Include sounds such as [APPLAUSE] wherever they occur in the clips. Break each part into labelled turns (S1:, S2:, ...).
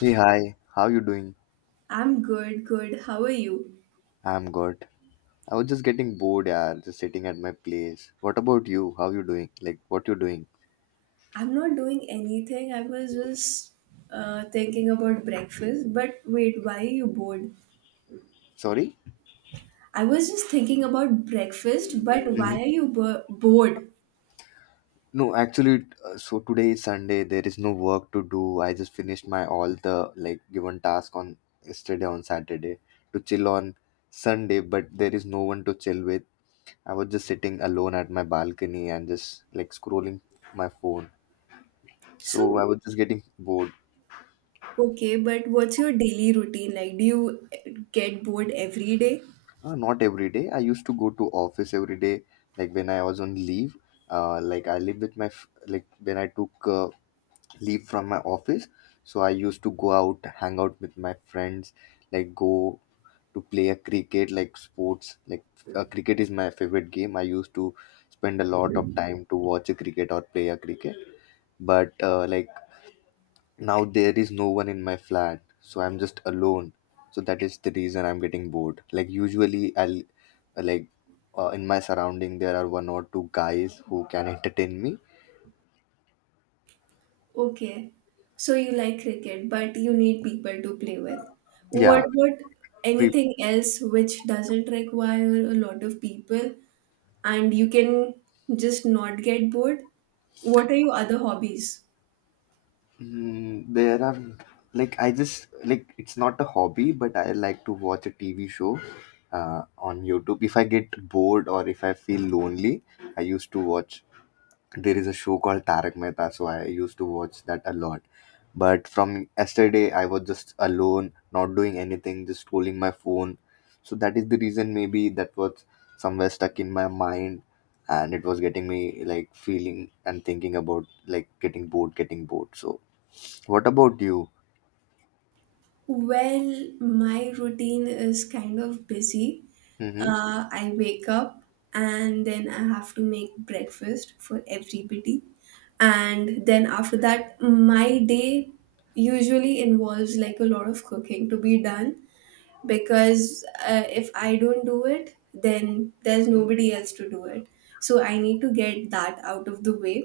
S1: Hey, hi. How you doing?
S2: I'm good, good. How are you?
S1: I'm good. I was just getting bored, yeah, just sitting at my place. What about you? How you doing? Like, what you doing?
S2: I'm not doing anything. I was just thinking about breakfast. But wait, why are you bored?
S1: Sorry?
S2: I was just thinking about breakfast, but
S1: Mhm.
S2: why are you bored?
S1: No, actually, so today is Sunday. There is no work to do. I just finished my all the like given task on yesterday on Saturday to chill on Sunday, but there is no one to chill with. I was just sitting alone at my balcony and just like scrolling my phone. So I
S2: So,
S1: was just getting bored.
S2: okay, but what's your daily routine like? Do you get bored every day?
S1: Not every day. I used to go to office every day, like when I was on leave. Like I live with like when I took leave from my office, so I used to go out, hang out with my friends, like go to play a cricket, like sports. Like cricket is my favorite game. I used to spend a lot of time to watch a cricket or play a cricket. But like now there is no one in my flat, so I'm just alone. So that is the reason I'm getting bored. Like usually I'll like in my surrounding there are one or two guys who can entertain me.
S2: Okay, so you like cricket, but you need people to play with.
S1: Yeah,
S2: What about
S1: pre-
S2: anything else which doesn't require a lot of people? And you can just not get bored? What are your other hobbies?
S1: there are like I just like it's not a hobby, but I like to watch a TV show on YouTube. If I get bored or if I feel lonely, I used to watch there is a show called Tarak Mehta, so I used to watch that a lot. But from yesterday, I was just alone, not doing anything, just scrolling my phone. So that is the reason maybe that was somewhere stuck in my mind, and it was getting me like feeling and thinking about like getting bored, getting bored. So what about you?
S2: Well, my routine is kind of busy.
S1: Mm-hmm.
S2: I wake up and then I have to make breakfast for everybody. And then after that, my day usually involves like a lot of cooking to be done. Because if I don't do it, then there's nobody else to do it. So I need to get that out of the way.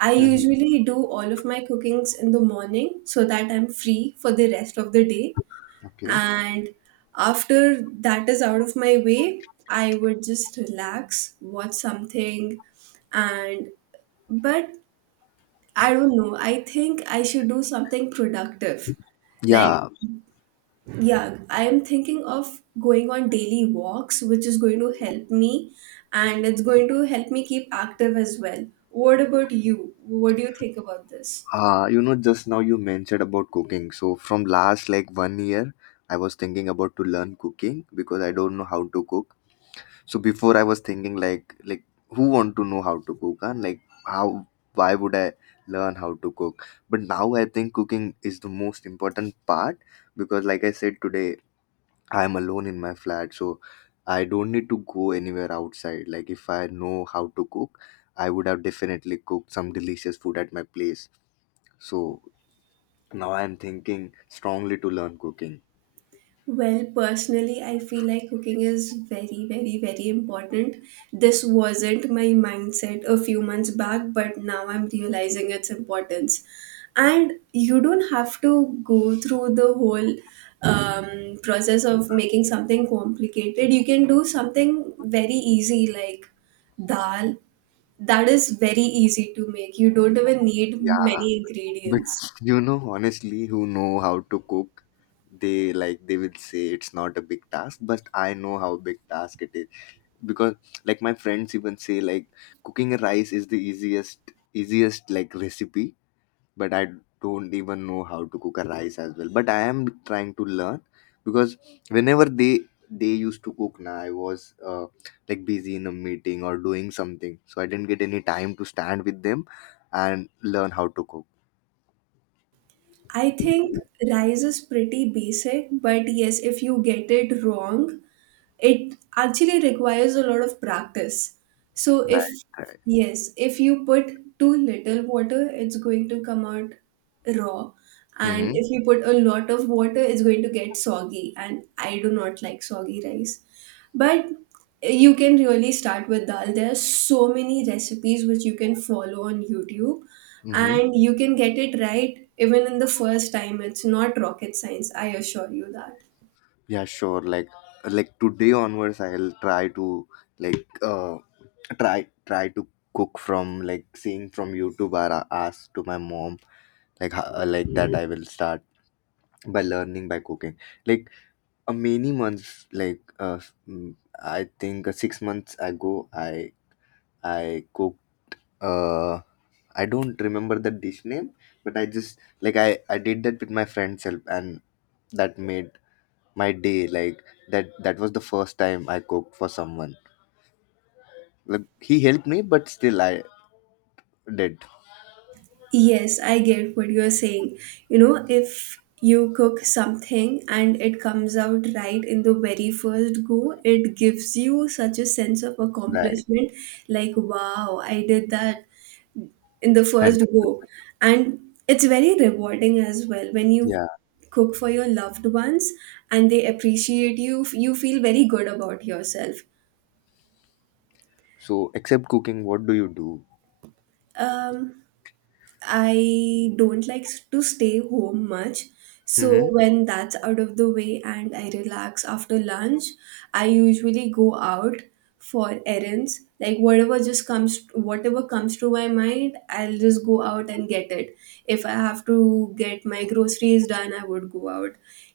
S2: I
S1: Mm-hmm.
S2: usually do all of my cookings in the morning so that I'm free for the rest of the day.
S1: Okay.
S2: And after that is out of my way, I would just relax, watch something, and but I don't know. I think I should do something productive like.
S1: Yeah,
S2: Yeah, I am thinking of going on daily walks, which is going to help me and it's going to help me keep active as well. What about you? What do you think about this?
S1: just now you mentioned about cooking. So from last like one year, I was thinking about to learn cooking because I don't know how to cook. So before I was thinking like who want to know how to cook and like how why would I learn how to cook? But now I think cooking is the most important part because like I said today I am alone in my flat, so I don't need to go anywhere outside. Like if I know how to cook, I would have definitely cooked some delicious food at my place. So now I am thinking strongly to learn cooking.
S2: Well, personally, I feel like cooking is very, very, very important. This wasn't my mindset a few months back, but now I'm realizing its importance. And you don't have to go through the whole process of making something complicated. You can do something very easy like dal. That is very easy to make. You don't even need
S1: Yeah.
S2: many
S1: But
S2: ingredients.
S1: honestly, who know how to cook, they like they will say it's not a big task, but I know how big task it is because like my friends even say like cooking rice is the easiest like recipe, but I don't even know how to cook a rice as well. But I am trying to learn because whenever they used to cook now I was like busy in a meeting or doing something, so I didn't get any time to stand with them and learn how to cook.
S2: I think rice is pretty basic, but yes, if you get it wrong, it actually requires a lot of practice. So
S1: Right.
S2: if
S1: Right.
S2: Yes, if you put too little water, it's going to come out raw. And
S1: Mm-hmm.
S2: if you put a lot of water, it's going to get soggy. And I do not like soggy rice. But you can really start with dal. There are so many recipes which you can follow on YouTube,
S1: Mm-hmm.
S2: and you can get it right even in the first time. It's not rocket science, I assure you that.
S1: Yeah, sure. Like today onwards I'll like uh try to cook from like seeing from YouTube or ask to my mom like that I will start by learning by cooking. Like many months like I think 6 months ago I cooked uh I don't remember the dish name, but I just like I did that with my friend's help, and that made my day like that. That was the first time I cooked for someone like he helped me, but still I did.
S2: Yes, I get what you're saying. You know, if you cook something and it comes out right in the very first go, it gives you such a sense of
S1: Right.
S2: accomplishment like, wow, I did that in the first go.
S1: 100%.
S2: And it's very rewarding as well when you
S1: Yeah,
S2: cook for your loved ones and they appreciate you, you feel very good about yourself.
S1: so except cooking what do you do?
S2: Um, I don't like to stay home much.
S1: Hmm.
S2: So when that's out of the way and I relax after lunch, I usually go out for errands. Like whatever comes to my mind, I'll just go out and get it. If I have to get my groceries done, I would go out.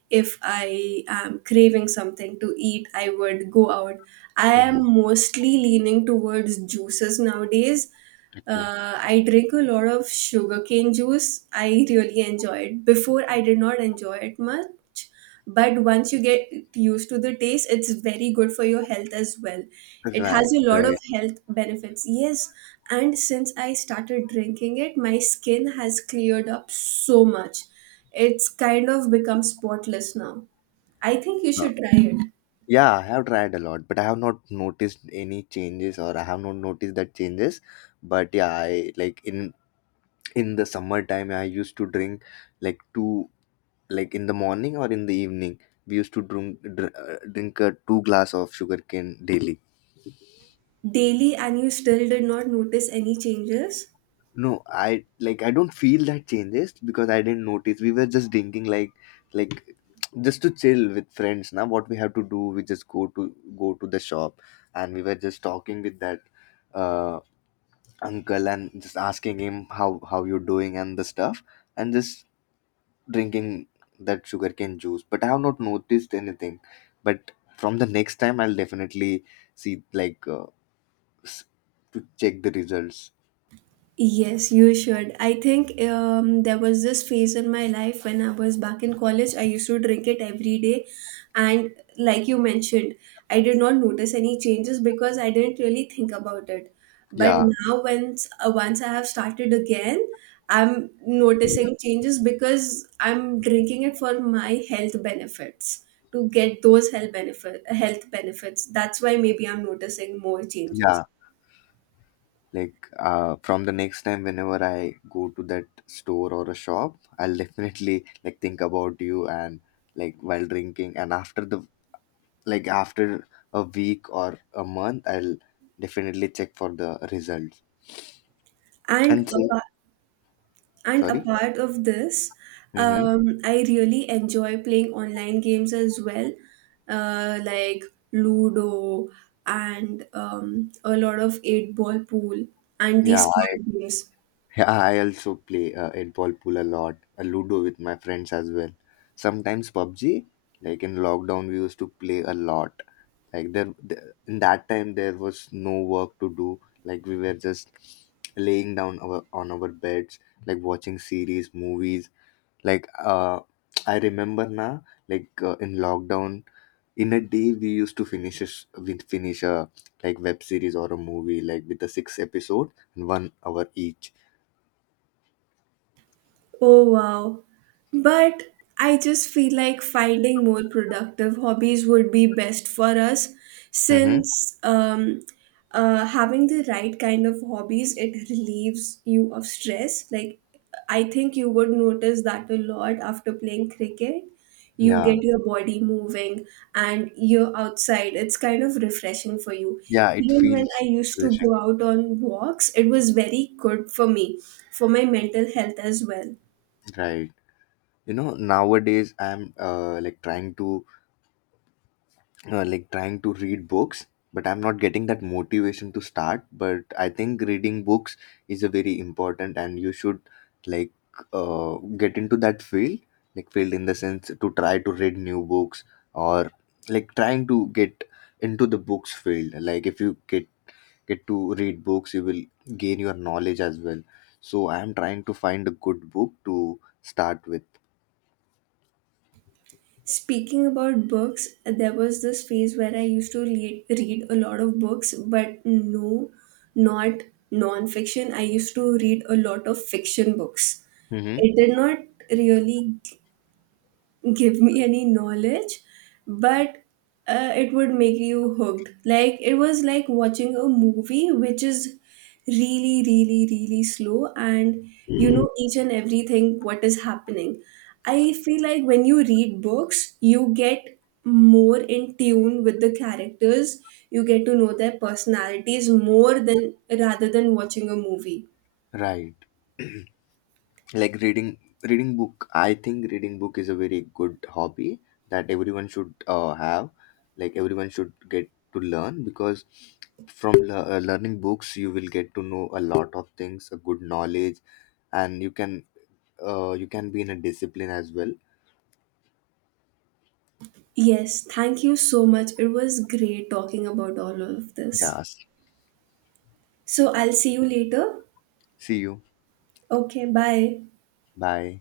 S2: If I am craving something to eat, I would go out. I
S1: Hmm.
S2: am mostly leaning towards juices nowadays.
S1: Okay.
S2: I drink a lot of sugarcane juice. I really enjoy it. Before, I did not enjoy it much, but once you get used to the taste, it's very good for your health as well. It
S1: Right.
S2: has a lot of
S1: Right.
S2: health benefits. Yes, and since I started drinking it, my skin has cleared up so much. It's kind of become spotless now. I think you
S1: Uh,
S2: should try it
S1: yeah, I have tried a lot, but I have not noticed any changes, or I have not noticed that changes, but yeah I like in the summertime I used to drink like two, like in the morning or in the evening, we used to drink a two glass of sugarcane daily.
S2: daily, and you still did not notice any changes.
S1: No, I don't feel that changes because I didn't notice. We were just drinking like just to chill with friends. Now what we have to do, we just go to the shop, and we were just talking with that uh uncle and just asking him how you're doing and the stuff and just drinking that sugarcane juice. But I have not noticed anything. But from the next time I'll definitely see like s- to check the results.
S2: Yes, you should. I think there was this phase in my life when I was back in college. I used to drink it every day. And like you mentioned, I did not notice any changes because I didn't really think about it. But
S1: Yeah.
S2: now, once I have started again, I'm noticing changes because I'm drinking it for my health benefits, to get those health benefits. That's why maybe I'm noticing more
S1: Yeah.
S2: changes.
S1: Like from the next time whenever I go to that store or a shop, I'll [LAUGHS] definitely like think about you and like while drinking and after the like after a week or a month, I'll definitely check for the results
S2: And
S1: and say.
S2: apart And
S1: Sorry.
S2: apart of this,
S1: Mm-hmm.
S2: I really enjoy playing online games as well, like Ludo and a lot of eight ball pool and
S1: yeah
S2: these
S1: i
S2: card games.
S1: yeah, I also play eight ball pool a lot, a ludo with my friends as well, sometimes PUBG. Like in lockdown we used to play a lot, like in that time there was no work to do, like we were just laying down our on our beds, like watching series movies, like I remember now, like in lockdown in a day we used to finish a like web series or a movie like with the six episode and 1 hour each.
S2: Oh wow. But I just feel like finding more productive hobbies would be best for us
S1: Mm-hmm.
S2: since having the right kind of hobbies, it relieves you of stress. Like, I think you would notice that a lot after playing cricket. You
S1: Yeah,
S2: get your body moving and you're outside. It's kind of refreshing for you.
S1: yeah, it
S2: Even when
S1: feels
S2: I used to
S1: refreshing.
S2: go out on walks, it was very good for me, for my mental health as well.
S1: Right. Nowadays I'm like trying to read books, but I'm not getting that motivation to start, but I think reading books is a very important, and you should like uh, get into that field, like field in the sense to try to read new books, or like trying to get into the books field, like if you get to read books you will gain your knowledge as well, so I am trying to find a good book to start with.
S2: Speaking about books, there was this phase where I used to read a lot of books, but no, not non-fiction. I used to read a lot of fiction books.
S1: Mm-hmm.
S2: It did not really give me any knowledge, but it would make you hooked. Like it was like watching a movie which is really, really, really slow, and you know each and everything what is happening. I feel like when you read books, you get more in tune with the characters. You get to know their personalities more than rather than watching a movie.
S1: Right. Like reading book, I think reading book is a very good hobby that everyone should have, like everyone should get to learn because from learning books you will get to know a lot of things, a good knowledge, and you can be in a discipline as well.
S2: Yes, thank you so much. It was great talking about all of this.
S1: Yes.
S2: So I'll see you later.
S1: See you.
S2: Okay, bye.
S1: Bye.